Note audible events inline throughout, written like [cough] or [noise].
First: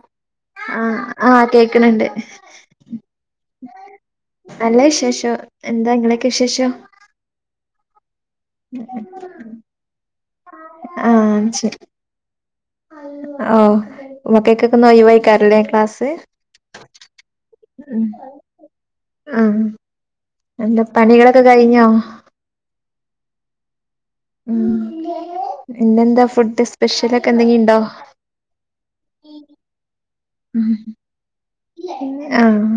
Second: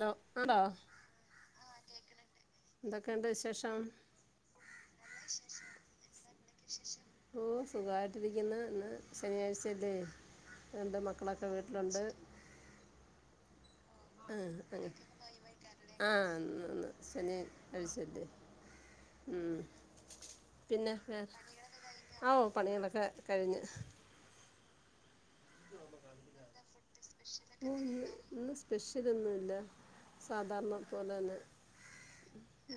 Hello ആടോ ആഹ് ആ കേക്ക്ണ് ണ്ട്. എന്തൊക്കെയുണ്ട് വിശേഷം നല്ല വിശേഷം എന്താ ഇങ്ങളെയൊക്കെ വിശേഷം? ഓ സുഖായിട്ടിരിക്കുന്നു. ഇന്ന് ശനിയാഴ്ചയല്ലേ രണ്ട് മക്കളൊക്കെ ശരി വീട്ടിലുണ്ട്. ആഹ്. മക്കക്കൊക്കെ ആഹ് ഇന്ന് ഒഴിവായിക്കാരല്ലേ ക്ലാസ് ആഹ് ന്ന് ന്ന് ശനിയാഴ്ച ഉം ല്ലേ. ഉം ആഹ് എന്താ പിന്നെ വേറെ പണികളൊക്കെ കഴിഞ്ഞോ ആ ഓ പണികളൊക്കെ കഴിഞ്ഞ്. ഉം ഇന്നെന്താ ഫുഡ് സ്പെഷ്യലൊ ന്ന് ന്ന് ഇന്ന് സ്പെഷ്യലൊന്നുല്ല. സാധാരണ പോലെന്നെ. ആഹ്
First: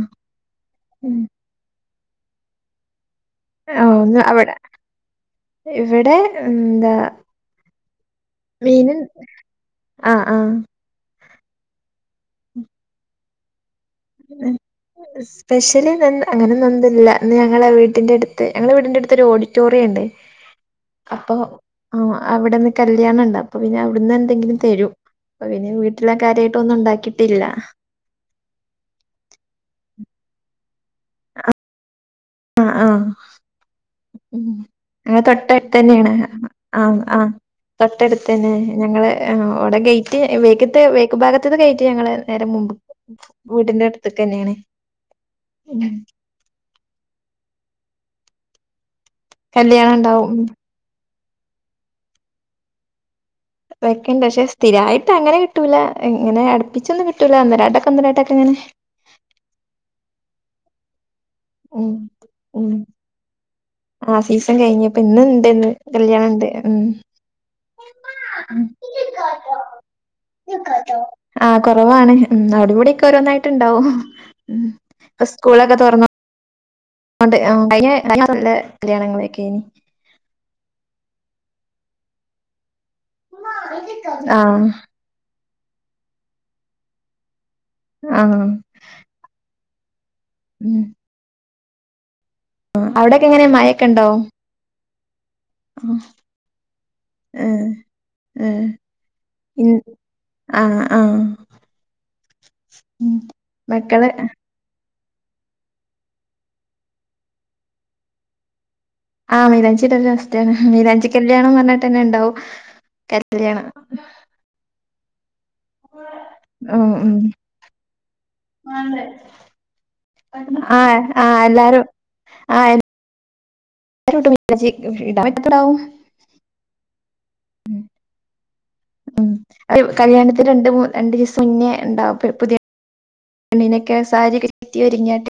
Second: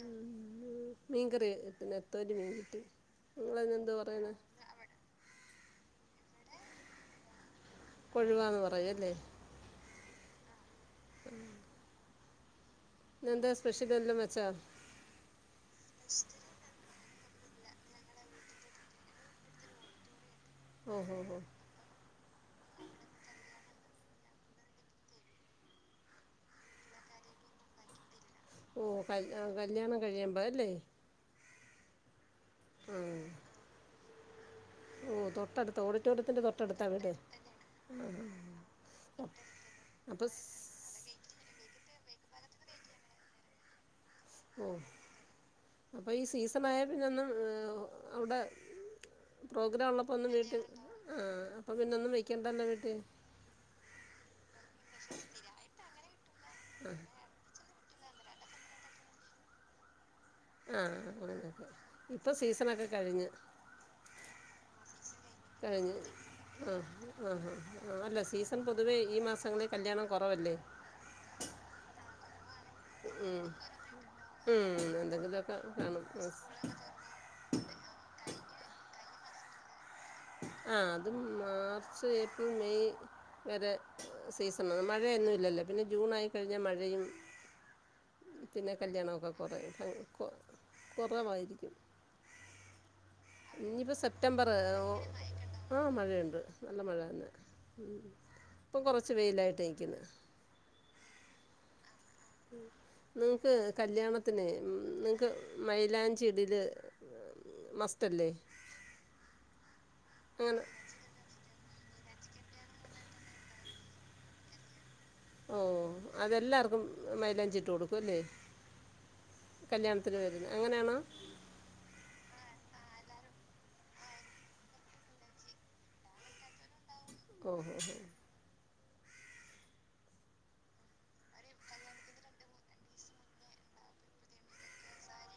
മി മീൻകറി വെക്ക് നെ. ത്തൊരു മീൻ കിട്ടി? നിങ്ങളതിനെന്ത് ഉം പറയുന്നത് അവ്ടെ, ഇവിടെ എന്താ കൊഴുവാന്ന് മീന് പറയല്ലേ ആഹ് ആഹ്. ഉം ഇന്നെന്ത സ് പെഷ്യല്ള്ളത് സ്പെഷ്യല് അങ്ങനൊന്നു ഇന്നില്ല ഇന്ന് ഞങ്ങളെ വീട്ടിന്റെട്ത്ത് ഞങ്ങളെ വീടിന്റെ അടുത്തൊരു ഓഡിറ്റോറിയം ഉണ്ട് ഓ ഹോ അപ്പൊ ഹോ ആഹ് അവിടെന്ന് കല്യാണണ്ട് അപ്പൊ പിന്നെ അവിടുന്ന് എന്തെങ്കിലും തരും. അപ്പ പിന്നെ വീട്ടില കാര്യായിട്ട് ഒന്നും ഉണ്ടാക്കിട്ടില്ല. ഓ ക ആ കല്യാണം കഴിയുമ്പോ അല്ലേ ആഹ് ആഹ് ആ ഉം. ഓ ഞങ്ങളെ തൊട്ടടുത്ത് തൊട്ടട്ത്തെന്നെണ് ഓഡിറ്റോറിയത്തിൻ്റെ തൊട്ടടുത്താ ആഹ് വീട് ആഹ് തൊട്ടട്ത്തന്നെ ഞങ്ങള് ആഹ് അവ്ടെ ഗേറ്റ് അപ്പം വേക്ക്‌ ത്ത് ബാക്ക് ഭാഗത്ത്തെ ഗേറ്റ് ഞങ്ങള് നേരെ മുമ്പ് വീടിന്റെട് ത്തെകെന്നെണ് ഉം ട്‌ത്തെന്നായാൽ പിന്നെ ഒന്ന് അവ്ടെ പ്രോഗ്രാം കല്യാണം ഉള്ളപ്പൊ ഒന്നും ഉണ്ടാവും വീട്ടിൽ ആഹ് അപ്പം പിന്നെ ഒന്നും വെക്കേണ്ടല്ലൊ വീട്ടിൽ. വെക്കണ്ട പക്ഷെ സ്ഥിരായിട്ട് അങ്ങനെ കിട്ടൂല ഇങ്ങനെ അടുപ്പിച്ചൊന്നും കിട്ട് ട്ടൂല ഒന്നരാടക്കെ ഒന്നരാടൊക്കങ്ങനെ ആഹ് ഉം ഇപ്പം ഉം സീസണൊക്കെ കഴിഞ്ഞ്. ആഹ് സീസൺ കഴിഞ്ഞ് ഇപ്പൊ ഇന്ന്ണ്ട് ഇന്ന് കഴിഞ്ഞ് കല്യാണണ്ട് ഉം ആഹ് ആഹ് ആ അല്ല സീസൺ പൊതുവെ ഈ മാസ ങ്ങളിൽ കല്യാണം കുറവല്ലേ ആഹ് കുറവാണ്. ഉം അവടെം വ്ടേംക്കെ ഉം ഓരോന്നായിട്ട്ണ്ടാവും ഉം ഇപ്പൊ എന്തെങ്കിലുമൊക്കെ സ്കൂളൊക്കെ തൊറന്നോ [inaudible] ന്നൊണ്ട് കഴിഞ്ഞ കഴിഞ്ഞ മാസത്തിൽ കല്യാണങ്ങളെക്കേനി ആഹ് അതും മാർച്ച് ഏപ്രിൽ മെയ് വരെ ആ സീസണാണ് മഴയൊന്നു ഇല്ലല്ലോ പിന്നെ ജൂണായിക്കഴിഞ്ഞാ മഴയും ആഹ് കല്യാണഒക്കെ കൊറെയും ഉം കുറവായിരിക്കും അവിടൊക്കെ എങ്ങനെ മഴൊക്കെ ഇഞ്ഞിപ്പോ ഉണ്ടോ സെപ്റ്റംബർ ഓ ആഹ് മഴയുണ്ട് നല്ല മഴതന്നെ ഏ ഉം ഏ ഇപ്പം കുറച്ച് വെയിലായിട്ടാക്ക്ന്ന് ആഹ് ആഹ് ഉം നിങ്ങക്ക് മക്കള് കല്യാണത്തിന് ഉം നിങ്ങക്ക് മൈലാഞ്ചിടല് മസ്റ്റ്ല്ലേ ആഹ് മൈലാഞ്ചിടല് മസ്റ്റാന് അങ്ങനെ മൈലാഞ്ചി കല്യാണം പറഞ്ഞിട്ടെന്നെണ്ടാവും കല്യാണം ഓഹ് അതെല്ലാർക്കും മൈലഞ്ചിട്ട് കൊടുക്കു അല്ലേ ആണ്ട് കല്യാണത്തിന് വരുന്ന ആ അങ്ങനെയാണോ ആ എല്ലാരും ആഹ് എ എല്ലാരും ഇടും മൈലാഞ്ചി ഇടാൻ പറ്റോത്തോലാവും കോ ഹോഹൊ ഉം കല്യാണത്തിന് രണ്ട് മൂന്ന് രണ്ടീസം മുന്നേ ഇണ്ടാവും പുതിയ പെണ്ണിനൊക്കെ സാരിക്കെ ചുറ്റി ഒരുങ്ങിയാണ്ട്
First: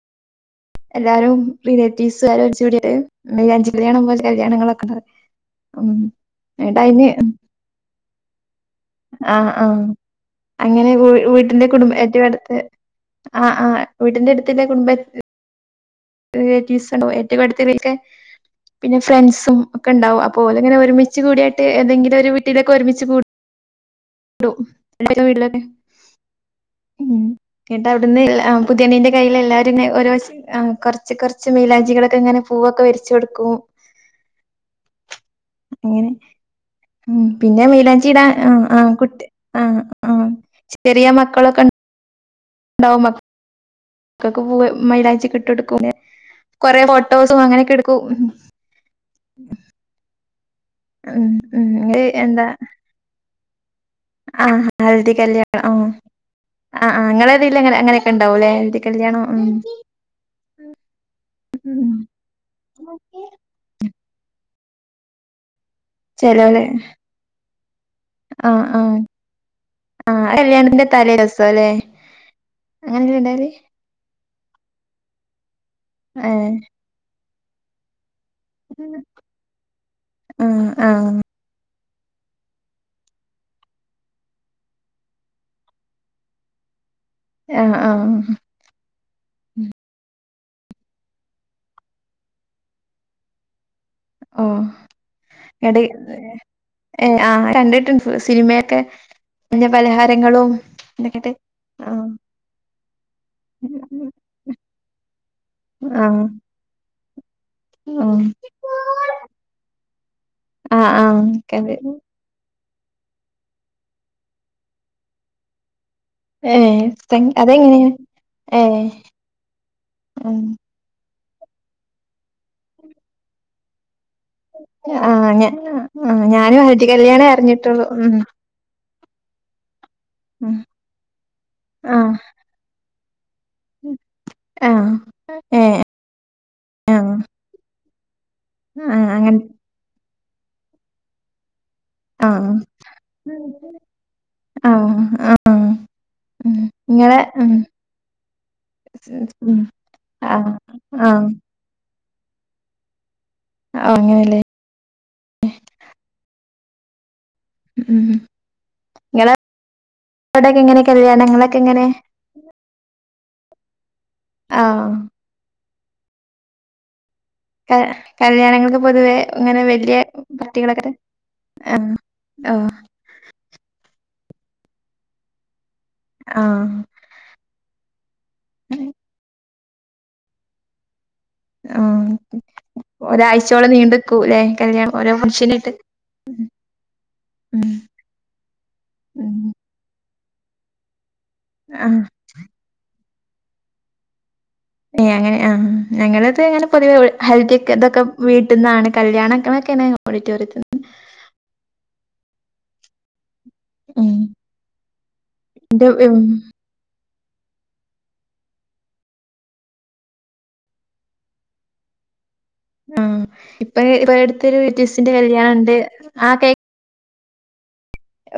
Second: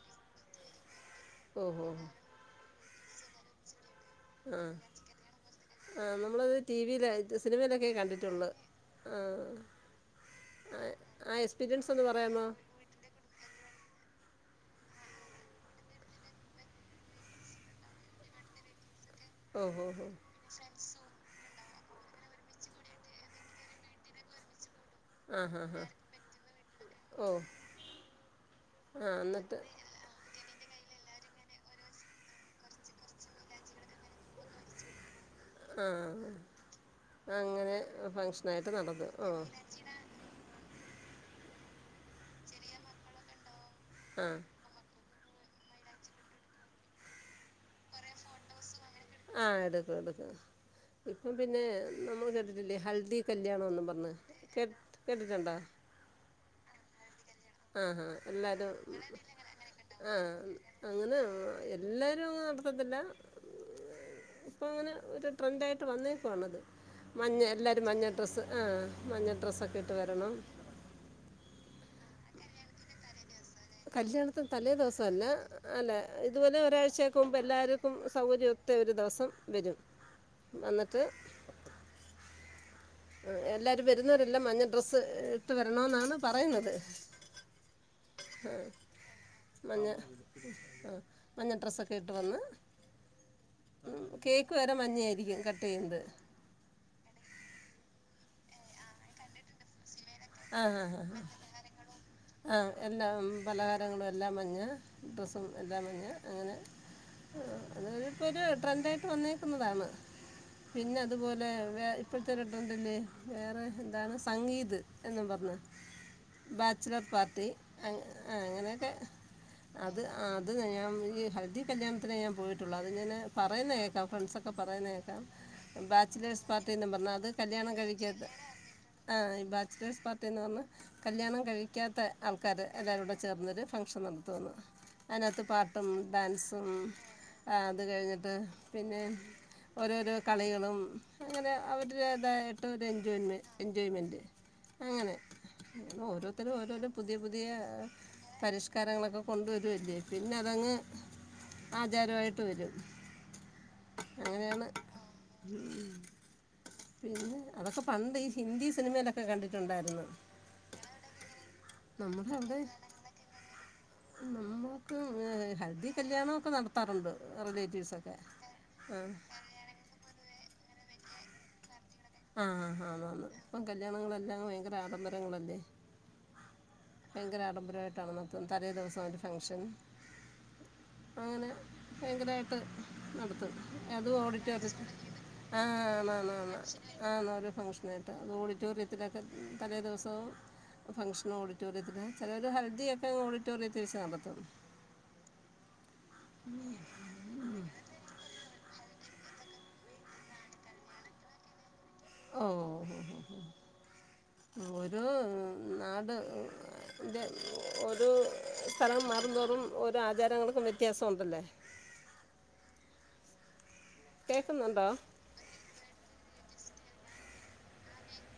എല്ലാരും ഓഹോ റിലേറ്റീവ്സാര് ഒരിച്ചൂടിട്ട് മൈലാഞ്ചി കല്യാണം പോലെ ആഹ് കല്യാണങ്ങളൊക്കണ്ട് ആഹ് നമ്മളത് ടി വില് സിനിമയിലൊക്കെ കണ്ടിട്ടുള്ളു ആ ആഹ് ആ ആ അങ്ങനെ വീ ആ വീട്ടിന്റെ എക്സ്പീരിയൻസ് കുടുംബ ഒന്ന് ഏറ്റവും പറയാമോ അടുത്തെ അഹ് ആഹ് വീട്ടിന്റെ എടുത്തില്ലേ കുടുംബ റിലേറ്റീവ്സ്ണ്ട്, ഏറ്റവും അടുത്തെറീൽ കേ പിന്നെ ഫ്രണ്ട്സും ഓഹോ ഹോ ഒക്കെണ്ടാവും അപ്പോലെങ്ങനെ ഒരുമി ച്ച് കൂടിയിട്ട് എന്തെങ്കിലും ഒരു വീട്ടിലേക്ക് ഒരുമിച്ച് കൂ ആഹ് ഹാ [unintelligible] ഹാ ഉം, ഓ ന്നട്ട് അവിടുന്ന് എല്ല പുതിയണ്ണിന്റെ ആഹ് കയ്യില് എന്നിട്ട് എല്ലാരും ങ്ങനെ ഓരോ ആഹ് കൊറച്ച് കൊറച്ച് മൈലാഞ്ചികളൊക്കെ ഇങ്ങനെ പൂവൊക്കെ വരച്ച് കൊടുക്കും അങ്ങനെ ആഹ് ഉം പിന്നെ അങ്ങനെ മൈലാഞ്ചിടാ ആഹ് ഫംഗ്ഷനായിട്ട് ആഹ് നടന്നു കുട്ടി ഓ ആഹ് ആഹ് ചെറിയ മക്കളൊക്കെണ്ട ണ്ടാവും മ ആഹ് മക്കക്കും പൂവേ മൈലാഞ്ചിക്കെ ഇട്ടിട്ട് കൊടുക്കും പിന്നെ കൊറേ ഫോട്ടോസും അങ്ങനെ ഒക്കെ എടുക്കും ആഹ് എടുക്കു, എടുക്കു ഇപ്പം പിന്നെ ഉം ഇങ്ങള് നമ്മള് കേട്ടിട്ടില്ലേ ഹൽദി കല്യാണന്നും പറഞ്ഞ് ആഹ് കേ ഹൽദി കേട്ടിട്ടുണ്ടോ കല്യാണം ആഹ് ആഹ് ആഹ് ഇങ്ങളതീല് എങ്ങനെ ആഹാ അങ്ങനെക്കെ ഉണ്ടാവൂല്ലേ, എല്ലാവരും ഹെൽദി കല്യാണം ഉം ആഹ് അങ്ങനെ ഉം എല്ലാരും അങ്ങനെ നടത്തത്തില്ല ഇപ്പ അങ്ങനെ ഒരു ട്രെൻഡായിട്ട് വന്നേക്കുവാണത് മഞ്ഞ എല്ലരും മഞ്ഞ ഡ്രസ്സ് ആ ആഹ് ആഹ് മഞ്ഞ ഡ്രസ്സൊക്കെ ഇട്ട് ആഹ് വരണം കല്യാണന്റെ തലേസം ലെ അങ്ങനെല്ലേ ഉണ്ടാവൽ കല്യാണത്തിന് തലേദിവസല്ല അല്ല ഏ ഇതുപോലെ ഒരാഴ്ചക്കുമ്പ് എല്ലാര്ക്കും സൗകര്യം ത്തെ ഒരു ദവസം വരും ആഹ് വന്നിട്ട് ആഹ് ആഹ് എല്ലാരും വരുന്നവരെല്ലാം മഞ്ഞ ഡ്രസ്സ് ഇട്ട് വരണമെന്നാണ് പറയുന്നത് ഏഹ് ആഹ് ഹാ മഞ്ഞ ആഹ് മഞ്ഞ ഡ്രസ്സൊക്കെ ഇട്ട് വന്ന് ഉം ഓ കേക്ക് വേരെ മഞ്ഞായിരിക്കും കട്ട്യ്യുന്നത് ഏഹ് ആഹ് കണ്ടിട്ടുണ്ട് സിനിമയൊക്കെ മഞ്ഞ പലഹാരങ്ങളും ഇതിട്ടിട്ട് അഹ് ആഹ് എല്ലാം പലഹാരങ്ങളും എല്ലാം മഞ്ഞ ഡ്രസ്സും എല്ലാം മഞ്ഞാ ആഹ് അങ്ങനെ. അ, അങ്ങനെ ആഹ് ഇപ്പെരു ട്രെൻ്റായിട്ട് വന്നേക്കുന്നതാണ്. ആഹ് പിന്നെ ആഹ് അതുപോലെ കണ്ട് വേ ഇപ്പാഴ്ത്തെ ഒരു ട്രെന്റില്ലേ, വേറെ എന്താണ് സംഗീത് എന്നും പറഞ്ഞത്. ഏ ബാച്ചലർ തെങ് പാർട്ടി അതെങ്ങനെയാ അങ്ങ്, ആഹ് ഏ അങ്ങനെയൊക്കെ. അത് ആഹ് അത് ഞയം ഈ ഹൽദി കല്യാണത്തിനെ ഞാൻ പോയിട്ടെള്ളൂ. അത് ങ്ങനെ, പറയുന്നത്ക്കേക്കാം ഫ്രണ്ട്സെക് ഒക്കെ പറയുന്ന കേക്കാം. ആഹ് ഞ ആഹ് ബാച്ചിലേഴ്സ് ഞാനും ഹൽദി പാർട്ടീന്ന് പറഞ്ഞാ. കല്യാണേ അത് കല്യാണം അറിഞ്ഞിട്ടുള്ളൂ ഉം കഴിക്കാത്ത ആഹ് ഈ ബാച്ചലേഴ്സ് പാർട്ടീന്ന് ഉം പറഞ്ഞ കല്യാണം കഴിക്കാത്ത ആഹ് ആൾക്കാര് എല്ലാവരും കൂടെ ചേർന്നെര് ഫങ്ഷെൻ എട്ത്തുന്ന് ആഹ് അതിനാത്ത് ഏ പാട്ടും, ഡാൻസും, ആഹ് ആഹ് അത് കഴിഞ്ഞിട്ട്. പിന്നെ ആഹ് അങ്ങനെ ഓരോരോ കളികളും. അങ്ങനെ ആഹ് അവരുടേതായിട്ട് ഒരു എൻജോയിൻമെ എൻജോയ്മെൻറ് ആഹ് അങ്ങനെ, ആഹ് അങ്ങനെ ഓരോരുത്തരും ഉം ഓരോരെ പുതിയ, ഇങ്ങളെ പുതിയ. ഉം പരിഷ്കാരങ്ങളൊക്കെ ഉം കൊണ്ടുവരു ല്ലേ... പിന്നെ ആഹ് അതങ്ങ്. ആഹ് ആചാരയിട്ട് വരും. അങ്ങനെല്ലേ അങ്ങനെയാണ്. ഉം. പിന്നെ, അതൊക്കെ ഉം പണ്ട് ഈ ഹിന്ദി സിനിമയിലൊക്കെ കണ്ടിട്ടുണ്ടായിരുന്നു. അവിടെക്കെ, എങ്ങനെ കല്ലൃണങ്ങളെക്കെ എങ്ങനെ നമ്മക്കുണ്ട്. ആഹ് നമ്മുക്ക് ഹൽദി കല്യാണൊക്കെ നട ത്തറുണ്ട് ക റിലേറ്റീവ്സൊക്കെ. കല്യാണങ്ങൾക്ക് പൊതുവെ ഇങ്ങനെ വല്യ പട്ടികളൊക്കെ അഹ് ആഹ് അതാണ്‌ ഇപ്പം കല്യാണങ്ങളെല്ലാം ഭയങ്കര ആഡംബരങ്ങളല്ലേ. ആഹ്. ഭയങ്കര ആഡംബരമായിട്ടാണ് മെത്തം തലേ ദിവസം ഒരു ഫംഗ്ഷൻ. അങ്ങനെ ആഹ് ഭയങ്കരായിട്ട്. നടത്തും ഒരാഴ്ചയോളം അതും നീണ്ട്ക്കൂല്ലേ ഓഡിറ്റോറിയത്തി കല്യാണം ഓരോ ഫംഗ്ഷനായിട്ട് ആഹ് ആന്നു ആന്നു ആന്നു ആന്നാല് ഉം ഫംഗ്ഷനായിട്ടാ ഓഡിറ്റോറിയത്തിലൊക്കെ ഉം തലേ ദിവസവും ഫംഗ്ഷനും ഓഡി ആഹ് റ്റോറിയത്തില് ചെലര് ഹൽദി ഒക്കെ ഓഡിറ്റോറിയത്തിൽ വെച്ച് നടത്തും. ഏയ് അങ്ങനെ ആഹ് ഞങ്ങളൊക്കെ ഇങ്ങനെ പൊതുവെ ഹൽദി ഒക്കെ തൊക്കെ വീട്ട്ന്നാണ് കല്യാണങ്ങളൊക്കെണ്. ഓഡിറ്റോറിയത്ത്ന്ന്. ഓഹ് ഹോഹ് ഉം ഹോഹ് ഒരു ഇന്റെ നാട്. ഉം ൻ്റെ ഓരോ സ്ഥലം മറുംന്തോറും ഓരോ ആചാരങ്ങൾക്കും വ്യത്യാസോണ്ടല്ലേ. ആഹ് ഇപ്പൊ പ്പ അടുത്തെരു കേൾക്കുന്നുണ്ടോ റിലേറ്റീവ്സ്സിന്റെ കല്യാണണ്ട് ആ കയ്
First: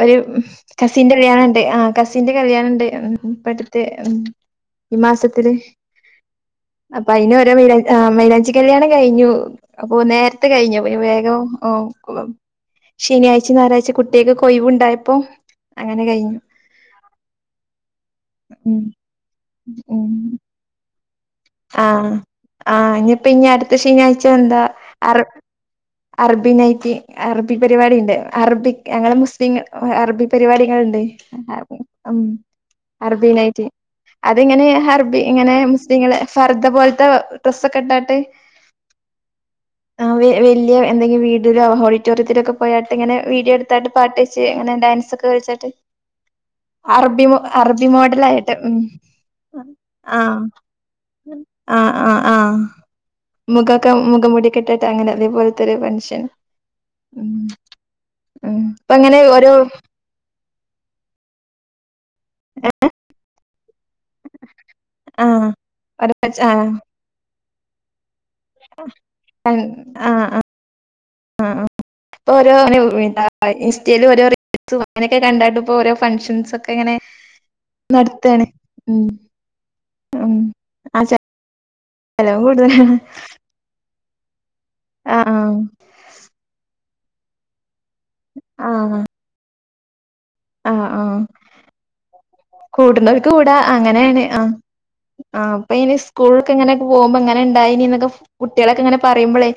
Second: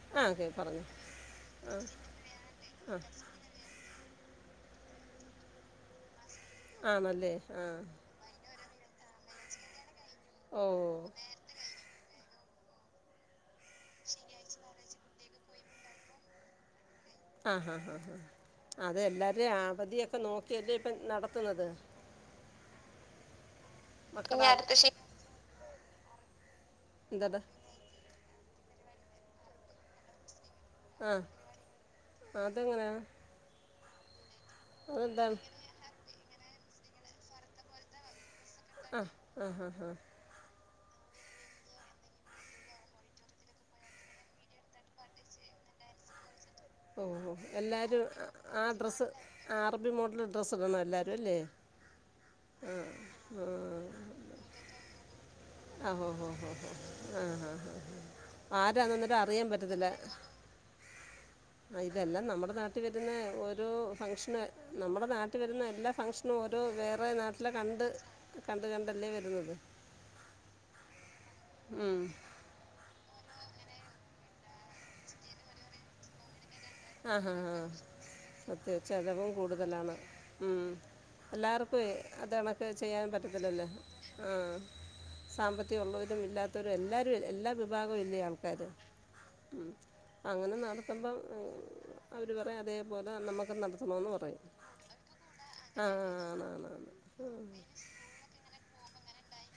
ഒരു ആ കേ പറഞ്ഞു കസിന്റെ കല്യാണണ്ട് ആഹ് കസിന്റെ കല്യാണണ്ട് ഉം ഇപ്പ അടു തെ ഉം ഈ മാസത്തില് അപ്പ അയിന് ഓരേ മൈലാഞ്ചി ആ മൈലാഞ്ചി കല്യാണം കഴിഞ്ഞു അപ്പൊ നേരത്തെ ഓ കഴിഞ്ഞു അപ്പൊ ഞാൻ വേഗം ഓഹ് ഉം ശനിയാഴ്ചയും ഞായറാഴ്ചയും കുട്ട്യാക്കൊക്കെ ഒഴിവ് ഇണ്ടായപ്പോ അങ്ങനെ കഴിഞ്ഞു ആഹ് ഹാഹ് ഹാഹ് ഉം അതെല്ലാരെ ഉം അവധിയൊക്കെ നോക്കിയല്ലേ ഇപ്പ നട ആഹ് ആഹ് ഇഞിപ്പ ഇഞി അടുത്ത ശനിയാഴ്ച മക്ക- എന്താ അർ അർബീ നൈറ്റ് എന്താണ് അറബി പരിപാടിണ്ട് അറബിക് ഞങ്ങളെ മുസ്ലിങ്ങൾ അറബിക് പരിപാടികള്ണ്ട് ആ ഉം അതെങ്ങനെയാ അറബീ നൈറ്റ്‌ അത്ങ്ങനെ ഹർബി അതെന്താണ് ങ്ങനെ മുസ്ലിങ്ങളെ ഫർദ പോൽത്തെ ഡ്രെസ്സെക്കെ ഇട്ടാട്ട്. ആഹ് ഹാഹ് ഹാഹ് വി വല്യ എന്തെങ്കിലും വീടിലോ ഓഡിറ്റോറിയത്തിലൊക്കെ പോയാട്ട് ഇങ്ങനെ വീഡിയോ എടുത്താട്ട് പാട്ട് വെച്ച് അങ്ങനെ ഡാൻസൊക്കെ വെച്ചാട്ട്. ഓഹ് ഓഹ് എല്ലാരും ആ ഡ്രസ്സ് ആ അറബി മോഡൽ ആഹ് ഡ്രസ്സ് ഇടണം എല്ലാരും ആഹ് ആഹ് ആഹ് മുഖൊക്കെ മുഖ മുടിയൊക്കെട്ടിട്ട് അങ്ങനെ അതേപോലെ. ഓഹ് ഓഹൊ ഹോഹ് ആഹ് ആഹ് ആഹ് ഉം ആരാ ഇപ്പ എന്നൊന്നിട്ട് അങ്ങനെ അറിയാൻ ഓരോ പറ്റത്തില്ല. ആഹ് ഇതെല്ലാം നമ്മുടെ നാട്ടിൽ വരുന്നെ ഓരോ ഫങ്ഷന്. നമ്മുടെ നാട്ടിൽ ആഹ് വരുന്ന എല്ലാ ഫംഗ്ഷനും ഓരോ വേറെ നാട്ടില് കണ്ട്. കണ്ട് കണ്ടല്ലേ വരുന്നത്. ആഹ് ആഹ് ആഹ് ഉം ഇപ്പോ ഓരോ എന്താ ഇൻസ്റ്റയിൽ ഓരോ റീൽസും അങ്ങനൊക്കെ കണ്ടാണ്ട് ഇപ്പ ഓരോ ഫഗ്ഷൻസ് ഒക്കെ ഇങ്ങനെ ആഹാ ഹാഹ് നടത്താണ് സത്യാ ഉം ചിലവും കൂടുതലാണ് ഉം ആ എല്ലാർക്കുവേ അത് ചെലവ് കണക്ക് കൂടുതലാണ് ചെയ്യാൻ പറ്റത്തില്ലല്ലോ ആഹ് ആഹ് സാമ്പത്തികമുള്ളവരും ഇല്ലാത്തവരും എല്ലാവരും എല്ലാ വിഭാഗവും ഇല്ലേ ആൾക്കാര് ആഹ് ആഹ് ഉം അങ്ങനെ നടത്തുമ്പം ഏഹ് കൂടുന്നവർക്ക് കൂടാ നടത്തണമെന്ന് അങ്ങനെയാണ് പറയും ആഹ് ആഹ് ഇപ്പ ആ അയ്ന് ആണ് സ്കൂൾക്ക് ആണ് ഇങ്ങനെ ആണ് പോവുമ്പ ഇങ്ങനെ ഉം. ഇണ്ടായിനി എന്നൊക്കെ കുട്ട്യാളൊക്കെ ഇങ്ങനെ പറയുമ്പളേ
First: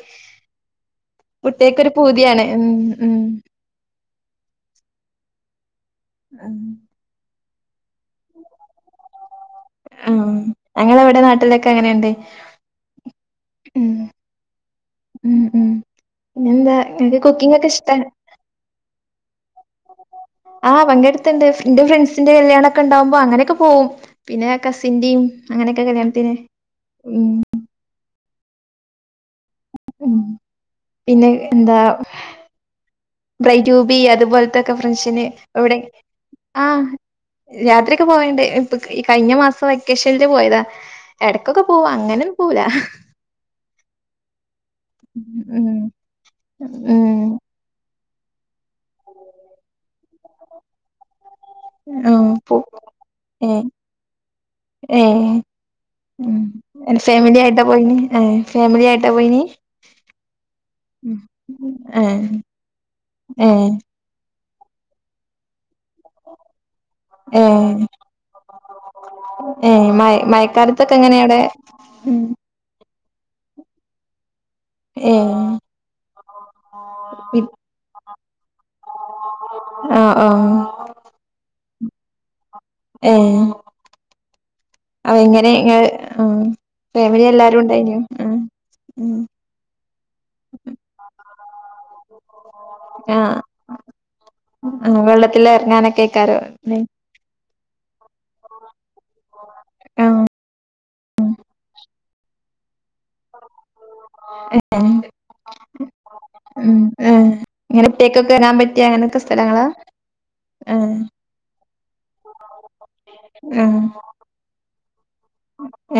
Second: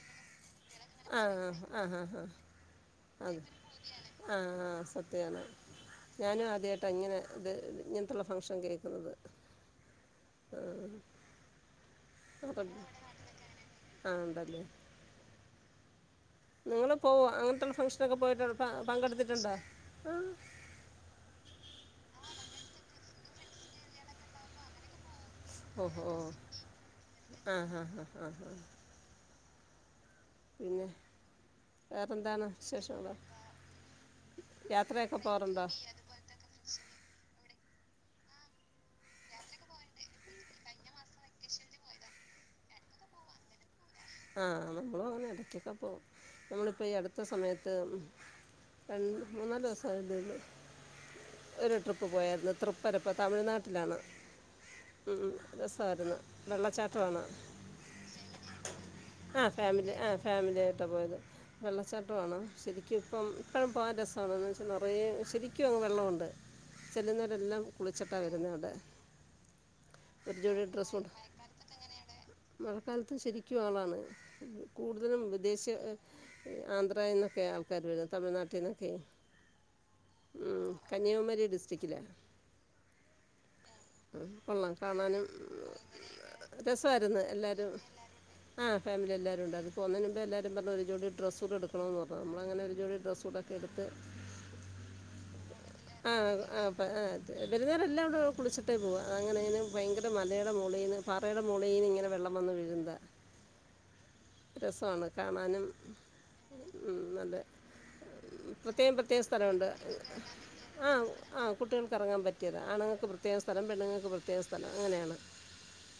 കുട്ടികക്ക് ഒരു പൂതിയാണ് ഉം ഉം അതെ ആഹ് ആഹ് സത്യാണ് ഞാനും ഉം ആദ്യായിട്ടാ ഇങ്ങനെ ഇത് ഇങ്ങനത്തുള്ള ഫംഗ്ഷൻ കേൾക്കുന്നത് ആണോ ഞങ്ങള് ഇവിടെ നാട്ടിലൊക്കെ എങ്ങനെയുണ്ട്? ആഹ് ഉണ്ടല്ലേ ഉം ഉം പിന്നെന്താ നിങ്ങള് ഇങ്ങക്ക് പോവോ കുക്കിംഗ് ഒക്കെ അങ്ങനത്തെുള്ള ഇഷ്ടാ ഫംഗ്ഷനൊക്കെ പോയിട്ട് പങ്കെടുത്തിട്ടുണ്ടോ? ആഹ് ആഹ് പങ്കെടുത്തുണ്ട് എന്റെ ഫ്രണ്ട്സിന്റെ കല്യാണ ഒക്കെ ഇണ്ടാവുമ്പോ അങ്ങനെയൊക്കെ പോകും പിന്നെ കസിന്റെയും അങ്ങനെയൊക്കെ കല്യാണത്തിന് ഉം ആഹാ ഹാ ആഹാ ഉം പിന്നെ വേറെന്താണ് വിശേഷങ്ങള്? ബ്രൈഡ് ടു ബി അതുപോലത്തൊക്കെ ഫങ്ക്ഷന് പോകാറുണ്ടോ ഇവിടെ ആഹ് യാത്രയൊക്കെ പോയണ്ട് ഇപ്പ ഈ കഴിഞ്ഞ മാസം വെക്കേഷനിൽ പോയതാ എടക്കൊക്കെ പോവും അങ്ങനെയൊന്നും പോവൂലാ ആ നമ്മളും അങ്ങനെ ഇടക്കൊക്കെ ഉം പോവും നമ്മളിപ്പോൾ ഈ അടുത്ത ഉം സമയത്ത് രണ്ട് മൂന്നാല് ദിവസം ആയെന്ന് തോന്നുന്നു ഒരു ട്രിപ്പ് ആഹ് പോയായിരുന്നു പോ തൃപ്പരപ്പ് ഏഹ് തമിഴ്നാട്ടിലാണ് ഉം ഉം ഏഹ് രസമായിരുന്നു വെള്ളച്ചാട്ടവാണ് ങ്ട്ടാ പോനി ഏഹ് ഫാമിലിയായിട്ട പോയി ആ ഫാമിലി ആ ഫാമിലി ആയിട്ടാണ് പോയത്. ഏഹ് വെള്ളച്ചാട്ടമാണ് ശെരിക്കും ഇപ്പം ഏഹ് ഇപ്പോഴും പോകാൻ രസം ണോന്നു വെച്ചാ നെറയേ ശരിക്കും അങ്ങ് വെള്ളവുണ്ട് ചെല്ലുന്നവരെല്ലാം ഏഹ് കുളിച്ചിട്ടാ വരുന്ന അവിടെ ഏഹ് മയ ഒരു ജോഡി ഡ്രസ്സ് മയക്കാലത്തൊക്കെ കൊണ്ട് എങ്ങനെയാ അവിടെ? മ് മഴക്കാലത്ത് ശെരിക്കും ആളാണ് കൂടുതലും ഏഹ് വിദേശീ ഏഹ് ആന്ധ്രയിന്നൊക്കെ ആൾക്കാര് വരുന്ന തമിഴ്നാട്ടിന്നൊക്കെയേ ആഹ് ആ കന്യാകുമാരി ഡിസ്ട്രിക്റ്റിലാ ഏഹ് കൊള്ളാം ആ കാണാനും ഇങ്ങനെ എങ്ങനെആഹ്. ഫാമിലി എല്ലാരും ഉണ്ടായിനു ആഹ് ഫാമിലി എല്ലാരും ഉണ്ടായിരുന്നു. പോന്നേനു മുൻപേ എല്ലാരും പറഞ്ഞു ഒരു ജോടി ഡ്രസ്സൂടി എടുക്കണംന്ന് പറഞ്ഞു അപ്പോൾ നമ്മളങ്ങനെ ഒരു ജോടി ആഹ് ഡ്രസ്സൂടൊക്കെ എടുത്ത് ആഹ് വെള്ളത്തില് ആ എറങ്ങാനൊക്കെക്കാരം ആ ല്ലേ ആ അതെ വരുന്നോരെല്ലാം അവിടെ കുളിച്ചിട്ടേ പോവാ അങ്ങനെങ്ങനെ ഭയങ്കര ആഹ് മലയുടെ മുകളീന്ന് പാറയുടെ മുകളീന്ന് ഇങ്ങനെ വെള്ളം വന്ന് വീഴുന്നതാ രസമാണ് കാണാനും ഉം മ് ആഹ് അതെ ഇങ്ങനെ ഒറ്റക്കൊക്കെ മ് വരാൻ പറ്റിയ പ്രത്യേകം അങ്ങനൊക്കെ പ്രത്യേകം സ്ഥലങ്ങളാ സ്ഥലമുണ്ട് ആഹ് ആ കുട്ടികൾക്ക് ഇറങ്ങാൻ പറ്റിയത് ആണുങ്ങൾക്ക് പ്രത്യേക സ്ഥലം ആഹ് പെണ്ണുങ്ങൾക്ക് പ്രത്യേക സ്ഥലം അങ്ങനെയാണ്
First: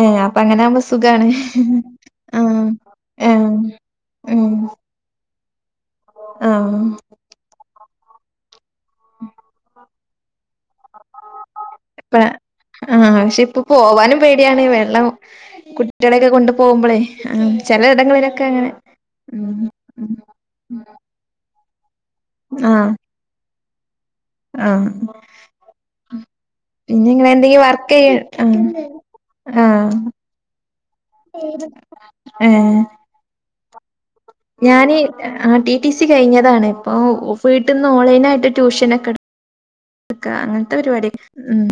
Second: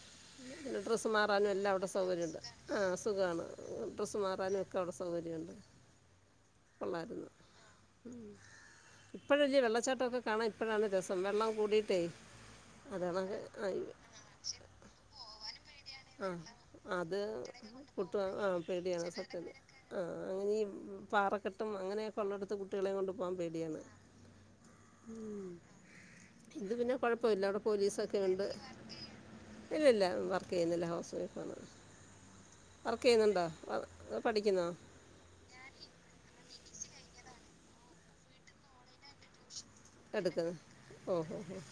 ഏഹ് അപ്പൊ അങ്ങനെ പിന്നെ ആവുമ്പോ ഡ്രസ്സ് സുഖാണ് മാറാനും എല്ലാം അവിടെ സൗകര്യമുണ്ട് ആഹ് ആ അസുഖാണ് ആഹ് ഡ്രസ്സ് ഉം മാറാനുമൊക്കെ അവിടെ സൗകര്യമുണ്ട് ആഹ് കൊള്ളാരുന്ന്. ഇപ്പഴല്ലേ വെള്ളച്ചാട്ടൊക്കെ കാരണം ഇപ്പഴാണ് രസം വെള്ളം കൂടിട്ടെ ഇപ്പ ആഹ് പക്ഷെ ഇപ്പൊ പോവാനും പേടിയാണ് വെള്ളം കുട്ടികളെയൊക്കെ കൊണ്ടു പോകുമ്പോളെ ആഹ് പുട്ട ചെലയിടങ്ങളിലൊക്കെ ആഹ് അങ്ങനെ പേടിയാണ് സത്യം ഉം ആഹ് അങ്ങനെ ഈ പാറക്കെട്ടും അങ്ങനെയൊക്കെ ഉള്ളടുത്ത് ആഹ് കുട്ടികളെകൊണ്ട് പോകാൻ പേടിയാണ്. ആഹ് ഉം ഇത് പിന്നെ ഇങ്ങള് കൊഴപ്പമില്ല അവിടെ എന്തെങ്കിലും വർക്ക് ചെയ്യ പോലീസൊക്കെ ഉണ്ട്. ആഹ് ഇല്ല ആഹ് ഇല്ല വർക്ക് ചെയ്യുന്നില്ല ഹൗസ് വൈഫ് ആണ്. ഏഹ് ബുക് ചെയ്യുന്നുണ്ടാ ഞാന് ആഹ് ടി റ്റിസി കഴിഞ്ഞതാണ് ഇപ്പൊ വീട്ടിന്ന് ഓൺലൈനായിട്ട് ട്യൂഷൻ ഒക്കെ എക്ക എടുക്കുന്നത് അങ്ങനത്തെ പരിപാടി ഓ ഹോ ഹോ ഉം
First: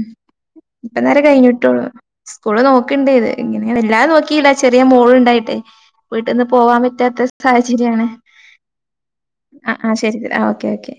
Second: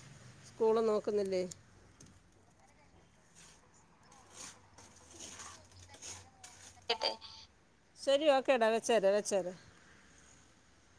സ്കൂൾ ഇപ്പ നേരെ നോക്കുന്നില്ലേ കഴിഞ്ഞിട്ടുള്ളു. സ്കൂള് നോക്കിണ്ടേ ഇത് ഇങ്ങനെയ എല്ലാരും നോക്കിയില്ല ചെറിയ മോൾ ഉണ്ടായിട്ട് വീട്ടിന്ന് പോവാൻ പറ്റാത്ത സാഹചര്യമാണ് ശരി ഓക്കേടാ വെച്ചേരെ വെച്ചേരെ അഹ് ആഹ് ശരി ടഓക്കെ ഓക്കെ